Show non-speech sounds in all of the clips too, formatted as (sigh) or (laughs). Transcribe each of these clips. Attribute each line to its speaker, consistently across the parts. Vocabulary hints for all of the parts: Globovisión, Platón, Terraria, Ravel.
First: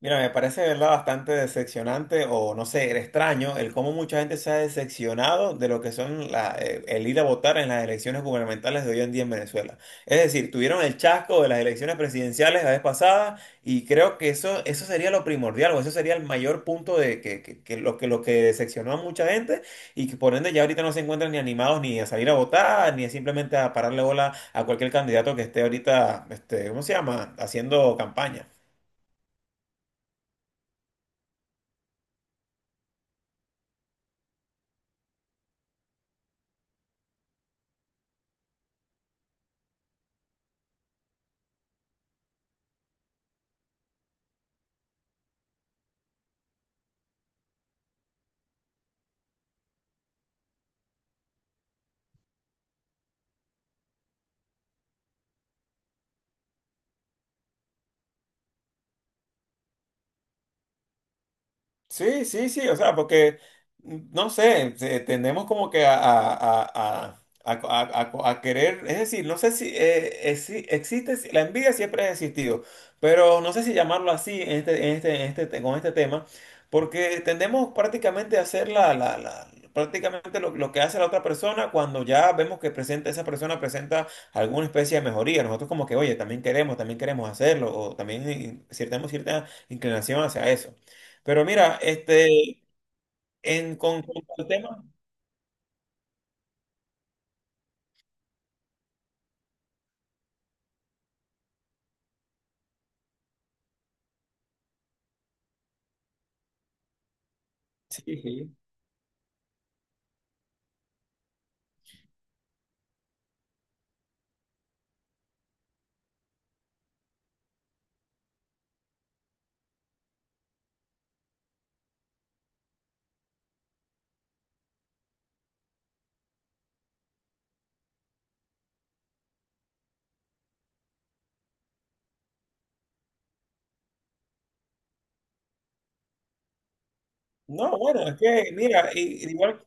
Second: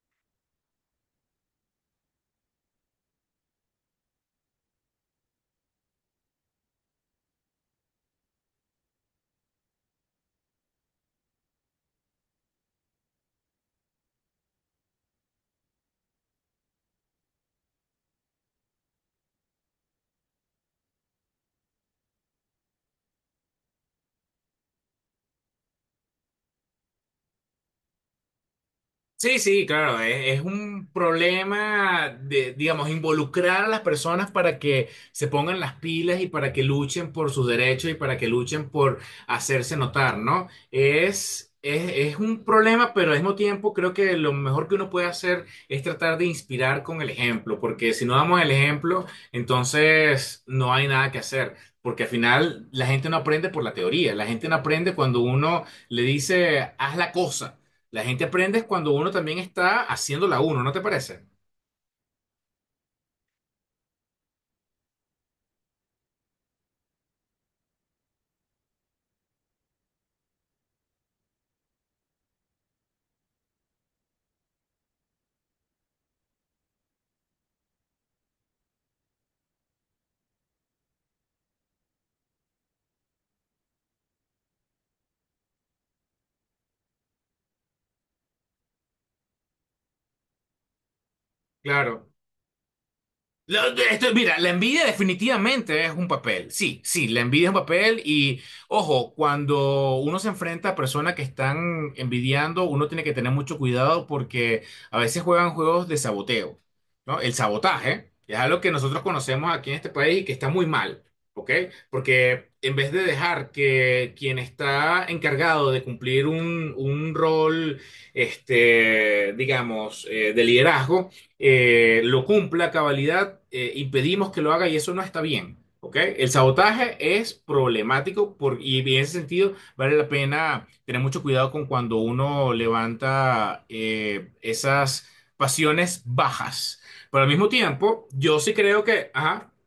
Speaker 1: Mira, me parece, de ¿verdad? Bastante decepcionante o no sé, extraño el cómo mucha gente se ha decepcionado de lo que son el ir a votar en las elecciones gubernamentales de hoy en día en Venezuela. Es decir, tuvieron el chasco de las elecciones presidenciales la vez pasada y creo que eso sería lo primordial o eso sería el mayor punto de que lo que decepcionó a mucha gente y que por ende ya ahorita no se encuentran ni animados ni a salir a votar ni simplemente a pararle bola a cualquier candidato que esté ahorita, este, ¿cómo se llama?, haciendo campaña.
Speaker 2: Sí, sí, claro, es un problema de, digamos, involucrar a las personas para que se pongan las pilas y para que luchen por sus derechos y para que luchen por hacerse notar, ¿no? Es un problema, pero al mismo tiempo creo que lo mejor que uno puede hacer es tratar de inspirar con el ejemplo, porque si no damos el ejemplo, entonces no hay nada que hacer. Porque al final la gente no aprende por la teoría, la gente no aprende cuando uno le dice, haz la cosa. La gente aprende es cuando uno también está haciéndola uno, ¿no te parece?
Speaker 1: Sí, sí, sí, o sea, porque, no sé, tendemos como que a querer, es decir, no sé si si existe, la envidia siempre ha existido, pero no sé si llamarlo así en este, con este tema, porque tendemos prácticamente a hacer prácticamente lo que hace la otra persona cuando ya vemos que presenta, esa persona presenta alguna especie de mejoría, nosotros como que, oye, también queremos hacerlo, o también tenemos cierta inclinación hacia eso. Pero mira,
Speaker 2: Claro.
Speaker 1: este,
Speaker 2: Lo-
Speaker 1: en con
Speaker 2: Mira,
Speaker 1: el
Speaker 2: la
Speaker 1: tema,
Speaker 2: envidia definitivamente es un papel. Sí, sí, la envidia es un papel y ojo, cuando uno se enfrenta a personas que están envidiando, uno tiene que tener mucho cuidado porque a veces juegan juegos de saboteo, ¿no? El
Speaker 1: sí,
Speaker 2: sabotaje es
Speaker 1: sí.
Speaker 2: algo que nosotros conocemos aquí en este país y que está muy mal, ¿ok? Porque en vez de dejar que quien está encargado de cumplir un rol, este, digamos, de liderazgo, lo cumpla a cabalidad, impedimos que lo haga y eso no está bien. ¿Ok? El sabotaje es problemático por, y en ese sentido vale la pena tener mucho cuidado con cuando uno levanta esas pasiones bajas. Pero al mismo
Speaker 1: No,
Speaker 2: tiempo,
Speaker 1: bueno, es
Speaker 2: yo
Speaker 1: que,
Speaker 2: sí creo
Speaker 1: mira,
Speaker 2: que... Ajá,
Speaker 1: igual.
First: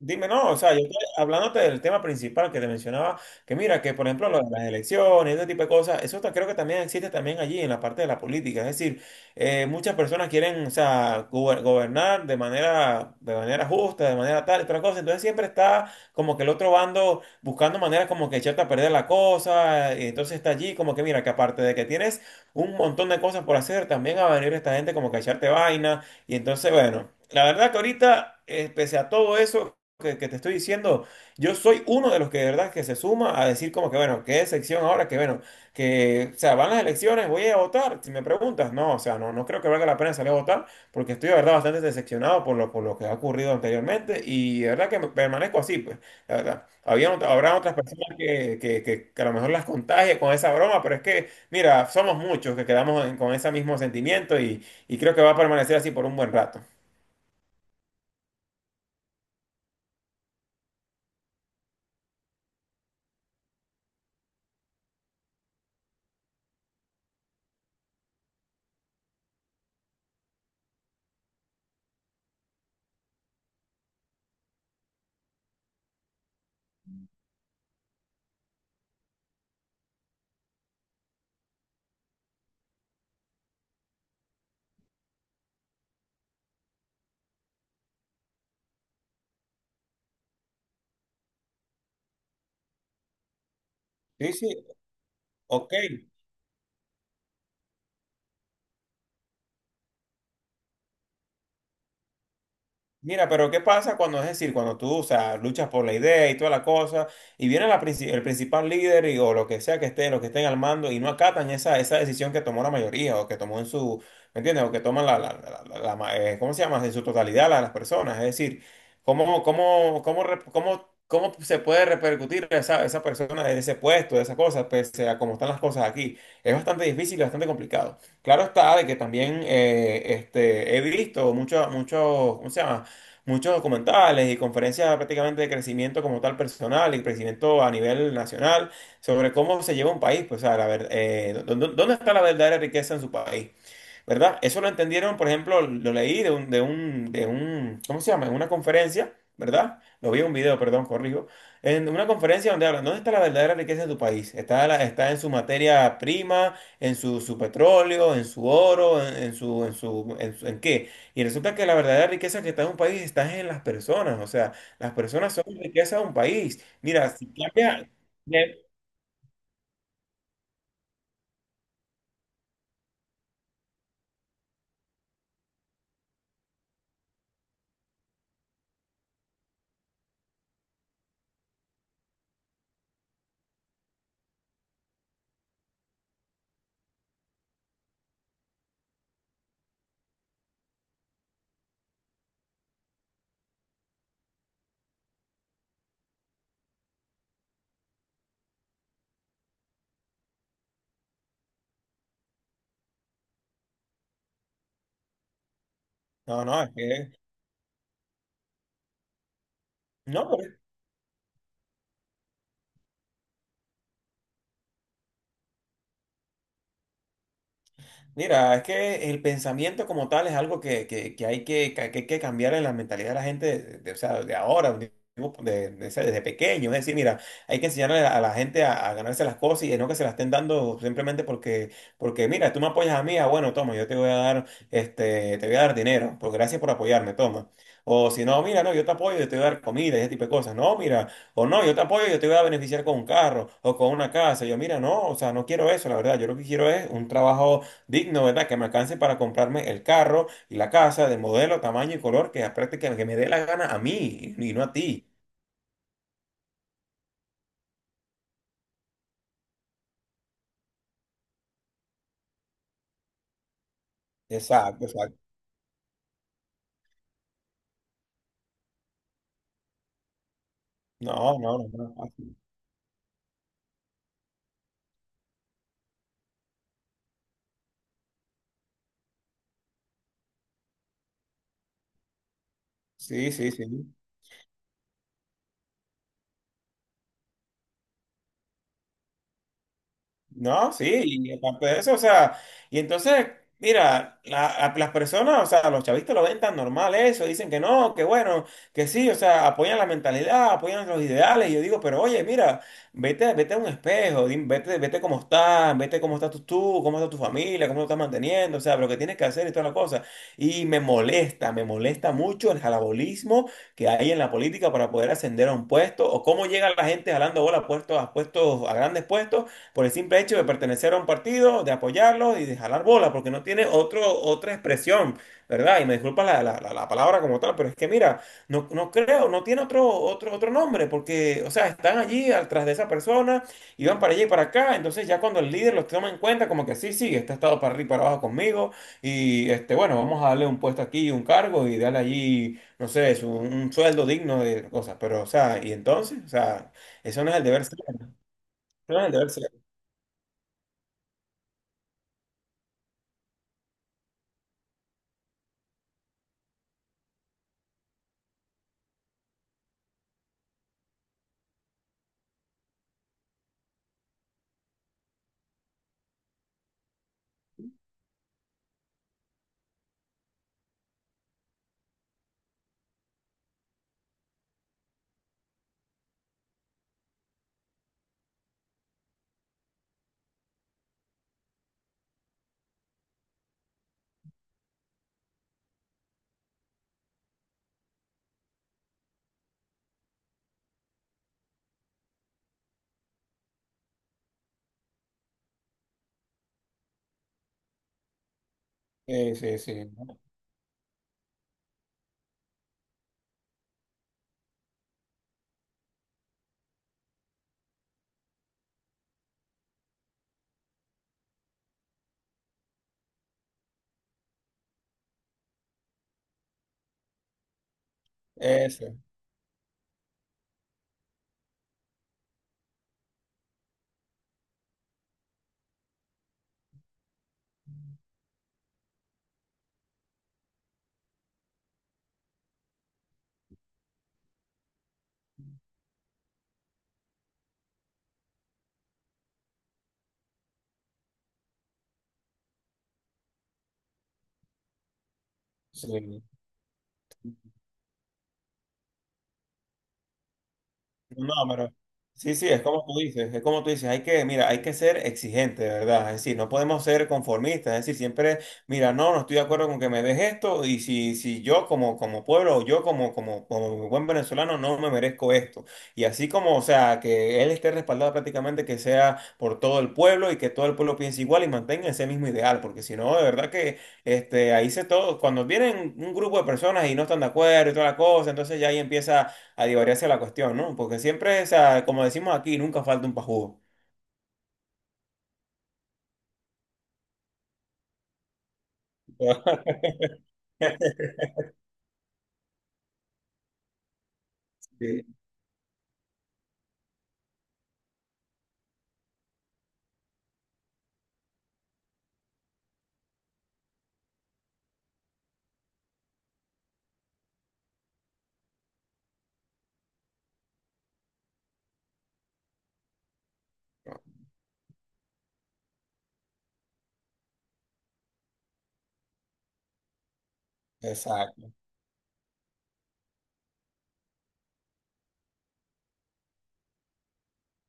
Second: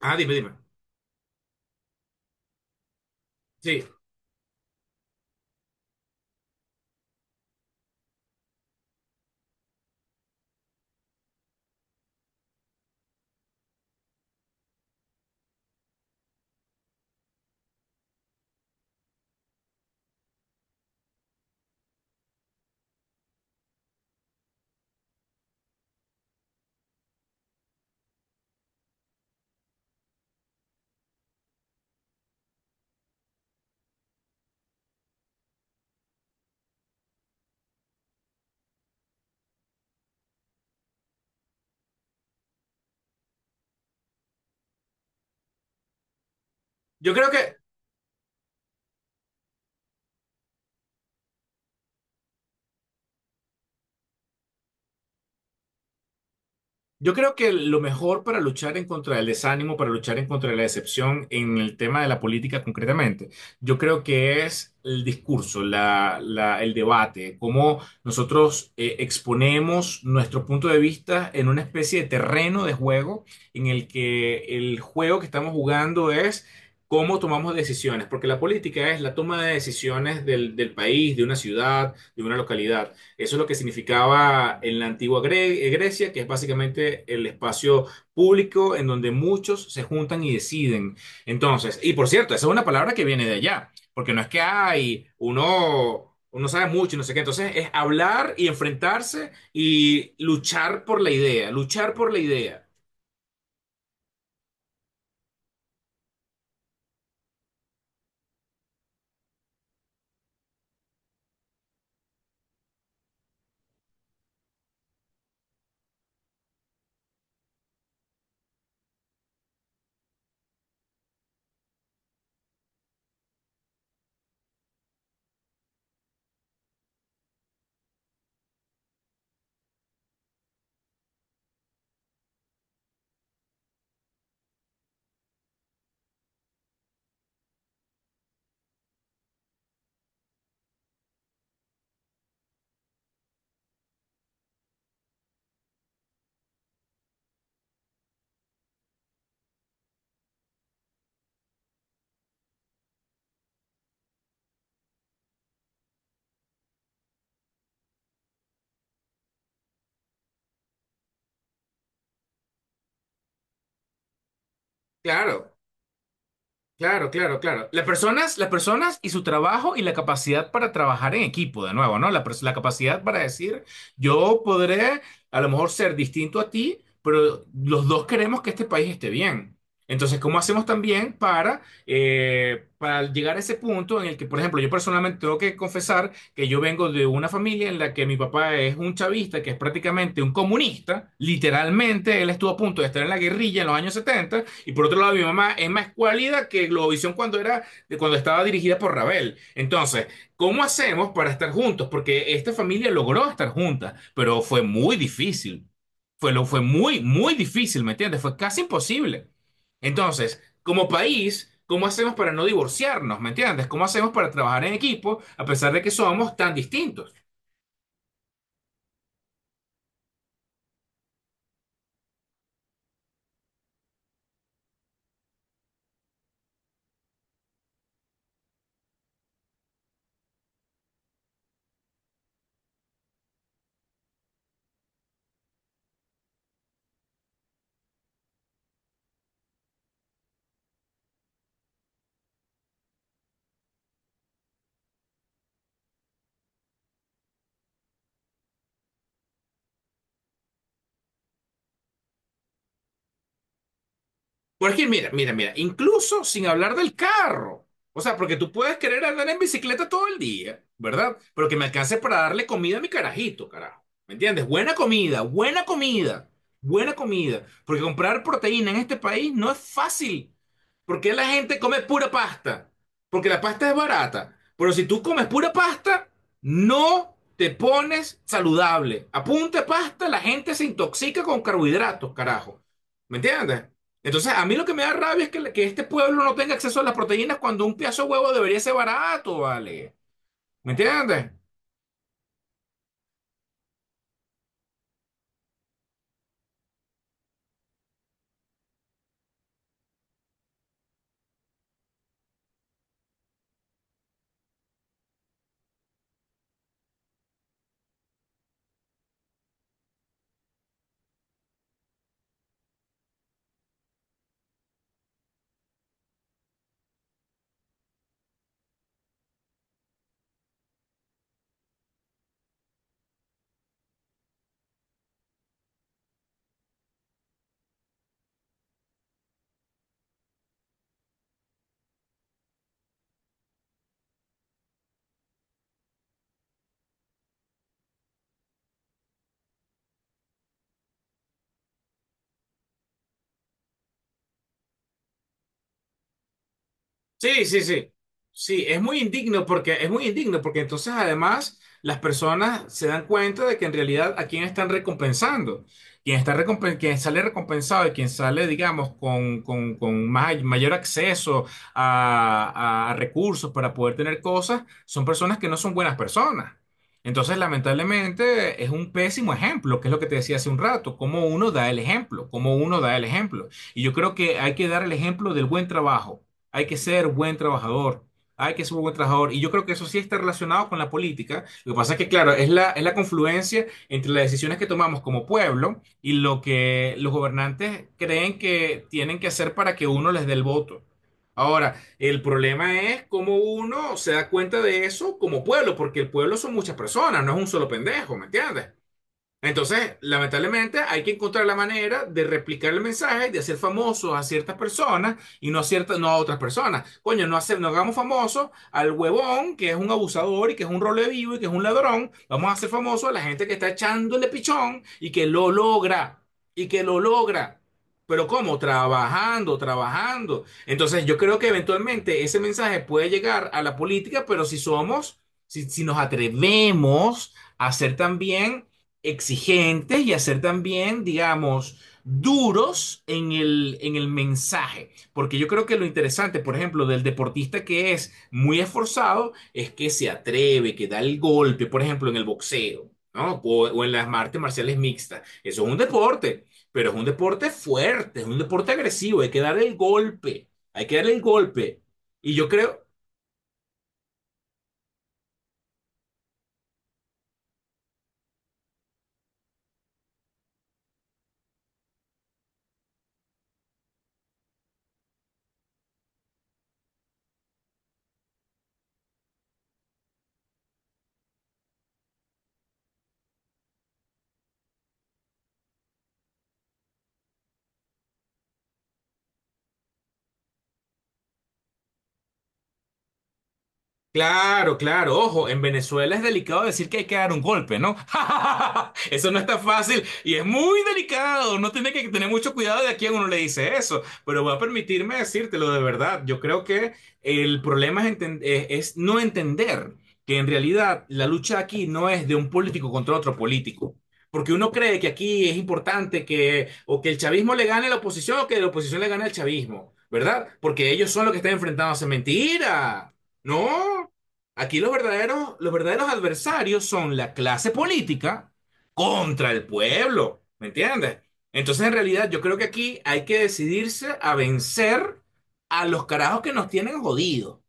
Speaker 2: ah,
Speaker 1: Dime,
Speaker 2: dime, dime.
Speaker 1: no, o sea, yo estoy hablándote del tema principal que te mencionaba, que mira,
Speaker 2: Sí,
Speaker 1: que por ejemplo lo de las elecciones, ese tipo de cosas, creo que también existe también allí en la parte de la política, es decir, muchas personas quieren, o sea, gobernar de manera justa, de manera tal, y otra cosa, entonces siempre está como que el otro bando buscando maneras como que echarte a perder la cosa, y entonces está allí como que mira, que aparte de que tienes un montón de cosas por hacer, también va a venir esta gente como que a echarte vaina, y entonces, bueno. La verdad que ahorita, pese a todo eso, que te estoy diciendo, yo soy uno de los que de verdad que se suma a decir como que bueno, qué sección ahora, que bueno, que, o sea, van las elecciones, voy a votar, si me preguntas, no, o sea, no, no creo que valga la pena salir a votar, porque estoy de verdad bastante decepcionado por lo que ha ocurrido anteriormente y de verdad que permanezco así, pues, la verdad.
Speaker 2: yo creo que
Speaker 1: Habrá otras personas que a lo mejor las contagie con esa broma, pero es que, mira, somos muchos que quedamos con ese mismo sentimiento y creo que va a permanecer así por un buen rato.
Speaker 2: Yo creo que lo mejor para luchar en contra del desánimo, para luchar en contra de la decepción en el tema de la política concretamente, yo creo que es el discurso, el debate, cómo nosotros exponemos nuestro punto de vista en una especie de terreno de juego en el que el juego que estamos jugando es cómo tomamos decisiones, porque la política es la toma de decisiones del país, de una ciudad, de una localidad. Eso es lo que significaba en la antigua Grecia, que es básicamente el espacio público en donde muchos se juntan y deciden. Entonces, y por cierto, esa es una palabra que viene de allá, porque no es
Speaker 1: Sí,
Speaker 2: que
Speaker 1: sí,
Speaker 2: hay
Speaker 1: ok.
Speaker 2: uno, uno sabe mucho y no sé qué. Entonces, es hablar y enfrentarse y luchar por la idea, luchar por la idea.
Speaker 1: Mira, pero ¿qué pasa cuando, es decir, cuando tú, o sea, luchas por la idea y toda la cosa, y viene el principal líder o lo que sea que esté, lo que estén al mando y no acatan esa, esa decisión que tomó la mayoría o que tomó en su, ¿me entiendes? O que toman ¿cómo se llama? En su totalidad las personas. Es decir, ¿ cómo se puede repercutir esa, esa persona en ese puesto, de esa cosa, pese a cómo están las cosas aquí? Es bastante difícil y bastante complicado. Claro está de que también este, he visto muchos, ¿cómo se llama? Muchos documentales y conferencias prácticamente de crecimiento como tal personal y crecimiento a nivel nacional sobre cómo se lleva un país, pues, o sea, la ver- dó- dó- ¿dónde está la verdadera riqueza en su país? ¿Verdad? Eso lo entendieron, por ejemplo, lo leí de un, ¿cómo se llama? En una conferencia, ¿verdad? Lo vi en un video, perdón, corrijo. En una conferencia donde hablan, ¿dónde está la verdadera riqueza de tu país? Está, está en su materia prima, en su petróleo, en su oro, en ¿en qué? Y resulta que la verdadera riqueza que está en un país está en las personas, o sea, las personas son
Speaker 2: Claro.
Speaker 1: riqueza de un país.
Speaker 2: Claro,
Speaker 1: Mira, si
Speaker 2: claro, claro.
Speaker 1: cambia…
Speaker 2: Las personas y su trabajo y la capacidad para trabajar en equipo, de nuevo, ¿no? La capacidad para decir, yo podré a lo mejor ser distinto a ti, pero los dos queremos que este país esté bien. Entonces, ¿cómo hacemos también para llegar a ese punto en el que, por ejemplo, yo personalmente tengo que confesar que yo vengo de una familia en la que mi papá es un chavista, que es prácticamente un comunista, literalmente él estuvo a punto de estar en la guerrilla en los años 70 y por otro lado mi mamá es más cualida que Globovisión cuando era, cuando estaba dirigida por Ravel. Entonces, ¿cómo hacemos para estar juntos? Porque esta familia logró estar junta, pero fue muy difícil. Fue,
Speaker 1: No,
Speaker 2: lo, fue
Speaker 1: no, es
Speaker 2: muy,
Speaker 1: que…
Speaker 2: muy difícil, ¿me entiendes? Fue casi imposible.
Speaker 1: No.
Speaker 2: Entonces, como país, ¿cómo hacemos para no divorciarnos? ¿Me entiendes? ¿Cómo hacemos para trabajar en equipo a pesar de que somos tan distintos?
Speaker 1: Mira, es que el pensamiento como tal es algo que, que hay que hay que cambiar en la mentalidad de la gente, o sea, de ahora, o sea, desde pequeño. Es decir, mira, hay que enseñarle a la gente a ganarse las cosas y no que se las estén dando simplemente porque, porque mira, tú me apoyas a mí, ah, bueno, toma, yo te voy a dar, este, te voy a dar dinero, pues gracias por apoyarme, toma. O si no, mira, no, yo te apoyo, yo te voy a dar comida y ese tipo de cosas. No, mira, o no, yo te apoyo, yo te voy a beneficiar con un carro o con una casa. Yo, mira, no, o sea, no quiero eso, la verdad, yo lo que quiero es un trabajo digno, ¿verdad? Que me alcance para comprarme el carro y la casa de modelo, tamaño y color que apriete que me dé la gana a mí y no a
Speaker 2: Porque
Speaker 1: ti.
Speaker 2: mira, mira, mira, incluso sin hablar del carro. O sea, porque tú puedes querer andar en bicicleta todo el día, ¿verdad? Pero que me alcance para darle comida a mi carajito, carajo. ¿Me entiendes? Buena
Speaker 1: Exacto, exacto.
Speaker 2: comida, buena comida, buena comida. Porque comprar proteína en este país no es fácil. Porque
Speaker 1: No,
Speaker 2: la gente
Speaker 1: no, no,
Speaker 2: come
Speaker 1: no,
Speaker 2: pura
Speaker 1: no.
Speaker 2: pasta. Porque la pasta es barata. Pero si tú comes pura pasta, no te pones saludable. Apunte pasta, la gente se intoxica con carbohidratos, carajo. ¿Me
Speaker 1: Sí, sí,
Speaker 2: entiendes?
Speaker 1: sí.
Speaker 2: Entonces, a mí lo que me da rabia es que este pueblo no tenga acceso a las proteínas cuando un pedazo de huevo debería ser barato, ¿vale? ¿Me
Speaker 1: No, sí, y
Speaker 2: entiendes?
Speaker 1: aparte de eso, o sea, y entonces, mira, las personas, o sea, los chavistas lo ven tan normal eso, dicen que no, que bueno, que sí, o sea, apoyan la mentalidad, apoyan los ideales, y yo digo, pero oye, mira, vete, vete a un espejo, vete, vete cómo estás tú, tú, cómo está tu familia, cómo lo estás manteniendo, o sea, lo que tienes que hacer y toda la cosa. Y me molesta mucho el jalabolismo que hay en la política para poder ascender a un puesto, o cómo llega la gente jalando bola a grandes puestos por el simple hecho de pertenecer a un partido, de apoyarlo y de jalar bola, porque no tiene otro, otra expresión, ¿verdad? Y me disculpa la palabra como tal, pero es que mira, no, no creo, no tiene otro nombre, porque, o sea, están allí al tras de esa persona y van para allá y para acá, entonces ya cuando el líder los toma en cuenta, como que sí, sí, este ha estado para arriba y para abajo conmigo, y este, bueno, vamos a darle un puesto aquí, un cargo y darle allí, no sé, un sueldo digno de cosas, pero, o sea, y entonces, o sea, eso no es
Speaker 2: Sí,
Speaker 1: el
Speaker 2: sí,
Speaker 1: deber ser,
Speaker 2: sí.
Speaker 1: eso
Speaker 2: Sí, es muy
Speaker 1: no es el deber
Speaker 2: indigno
Speaker 1: ser.
Speaker 2: porque es muy indigno porque entonces además las personas se dan cuenta de que en realidad a quién están recompensando. Quien sale recompensado y quien sale, digamos, con mayor acceso a recursos para poder tener cosas, son personas que no son buenas personas. Entonces, lamentablemente, es un pésimo ejemplo, que es lo que te decía hace un rato, cómo uno da el ejemplo, cómo uno da el ejemplo. Y yo creo que hay que dar el ejemplo del buen trabajo, hay que ser buen trabajador, hay que ser buen trabajador. Y yo creo que eso sí está relacionado con la política. Lo que pasa es que, claro, es la confluencia entre las decisiones que tomamos como pueblo y lo que los gobernantes creen que tienen que hacer para que uno les dé el voto. Ahora, el problema es cómo uno se da cuenta de eso como pueblo, porque el pueblo son muchas personas, no es un solo pendejo, ¿me entiendes?
Speaker 1: Sí, sí, sí.
Speaker 2: Entonces,
Speaker 1: ¿No?
Speaker 2: lamentablemente, hay que encontrar la manera de replicar el mensaje, de hacer famosos a ciertas personas y no a ciertas, no a otras personas. Coño, no hagamos famosos al huevón que es un abusador y que es un role vivo y que es un ladrón. Vamos a hacer famosos a la gente que está echándole pichón y que lo logra y que lo logra. Pero ¿cómo?
Speaker 1: Ese,
Speaker 2: Trabajando, trabajando. Entonces, yo creo que eventualmente ese mensaje puede llegar a la política, pero si somos, si, si nos atrevemos a ser también exigentes y a ser también, digamos, duros en el mensaje. Porque yo creo que lo interesante, por ejemplo, del deportista que es muy esforzado es que se atreve, que da el golpe, por ejemplo, en el boxeo, ¿no? O en las artes marciales mixtas. Eso es un
Speaker 1: sí.
Speaker 2: deporte, pero es un deporte fuerte, es un deporte agresivo, hay que dar el golpe, hay que darle el
Speaker 1: No, pero
Speaker 2: golpe. Y
Speaker 1: sí,
Speaker 2: yo
Speaker 1: sí, es como
Speaker 2: creo,
Speaker 1: tú dices, es como tú dices, hay que, mira, hay que ser exigente, de ¿verdad? Es decir, no podemos ser conformistas, es decir, siempre, mira, no, no estoy de acuerdo con que me des esto y si, si yo como, como pueblo o yo como, como, como buen venezolano no me merezco esto. Y así como, o sea, que él esté respaldado prácticamente que sea por todo el pueblo y que todo el pueblo piense igual y mantenga ese mismo ideal, porque si no, de verdad que este, ahí se todo, cuando vienen un grupo de personas y no están de acuerdo y toda la cosa, entonces ya ahí empieza a divagar la cuestión, ¿no? Porque siempre, o sea, como decimos aquí, nunca falta un pajudo.
Speaker 2: Claro, claro, ojo, en Venezuela es delicado decir que hay que dar un golpe, ¿no? (laughs) Eso no está
Speaker 1: (laughs)
Speaker 2: fácil y es muy delicado, no tiene que tener mucho cuidado de a quién uno le dice eso, pero voy a
Speaker 1: Sí.
Speaker 2: permitirme decírtelo de verdad, yo creo que el problema es no entender que en realidad la lucha aquí no es de un político contra otro político. Porque uno cree que aquí es importante que o que el chavismo le gane a la oposición o que la oposición le gane al chavismo, ¿verdad? Porque ellos son los que están enfrentándose. Mentira. No, aquí los verdaderos adversarios son la clase política contra el pueblo, ¿me entiendes?
Speaker 1: Exacto.
Speaker 2: Entonces, en realidad, yo creo que aquí hay que decidirse a vencer a los carajos que nos tienen jodidos,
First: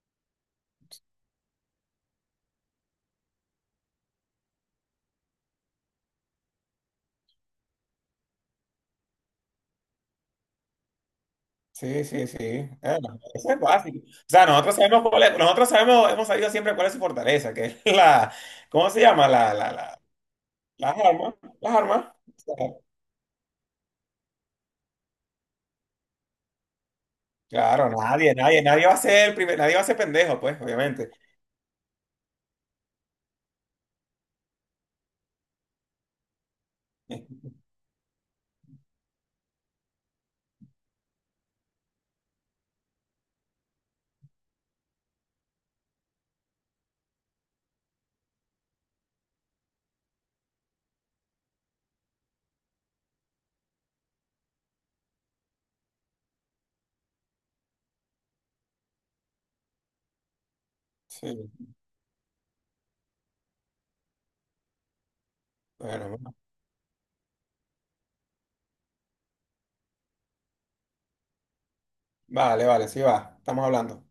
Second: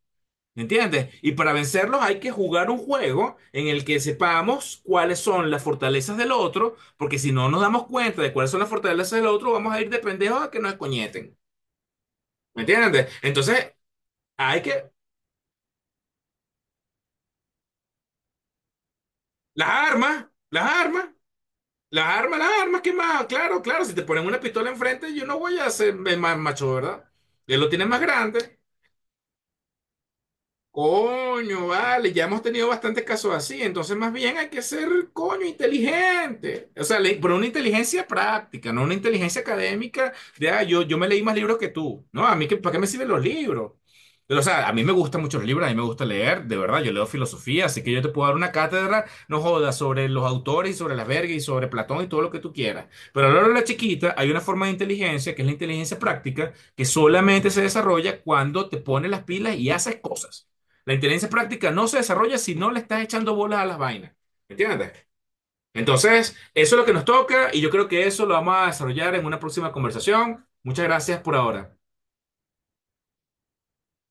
Speaker 2: ¿me entiendes? Y para vencerlos hay que jugar un juego en el que sepamos cuáles son las fortalezas del otro, porque si no nos damos cuenta de cuáles son las fortalezas del otro, vamos a ir de pendejos a que nos escoñeten,
Speaker 1: Sí, sí, sí.
Speaker 2: ¿me entiendes?
Speaker 1: Eso es
Speaker 2: Entonces,
Speaker 1: básico. O sea,
Speaker 2: hay
Speaker 1: nosotros
Speaker 2: que...
Speaker 1: sabemos nosotros sabemos, hemos sabido siempre cuál es su fortaleza, que es la, ¿cómo se llama?
Speaker 2: Las armas, las
Speaker 1: Las
Speaker 2: armas.
Speaker 1: armas, las
Speaker 2: Las
Speaker 1: armas. O
Speaker 2: armas, las
Speaker 1: sea,
Speaker 2: armas, ¿qué más? Claro, claro, si te ponen una pistola enfrente, yo no voy a ser el más macho, ¿verdad? Él lo tiene
Speaker 1: claro,
Speaker 2: más
Speaker 1: nadie,
Speaker 2: grande.
Speaker 1: nadie, nadie va a ser el primer, nadie va a ser pendejo, pues, obviamente.
Speaker 2: Coño, vale, ya hemos tenido bastantes casos así, entonces más bien hay que ser, coño, inteligente. O sea, le- pero una
Speaker 1: (laughs)
Speaker 2: inteligencia práctica, no una inteligencia académica de, ah, yo me leí más libros que tú. No, a mí, ¿para qué me sirven los libros? Pero, o sea, a mí me gustan mucho los libros, a mí me gusta leer, de verdad, yo leo filosofía, así que yo te puedo dar una cátedra, no jodas, sobre los autores y sobre las vergas y sobre Platón y todo lo que tú quieras. Pero a lo largo de la chiquita hay una forma de inteligencia, que es la inteligencia práctica, que solamente se desarrolla cuando te pones las pilas y haces cosas. La inteligencia
Speaker 1: Sí,
Speaker 2: práctica no se desarrolla si no le estás echando bolas a las vainas. ¿Me ¿Entiendes?
Speaker 1: bueno,
Speaker 2: Entonces, eso es lo que nos toca y yo creo que eso lo vamos a desarrollar en una próxima conversación. Muchas gracias por ahora.
Speaker 1: vale, vale, sí va, estamos hablando.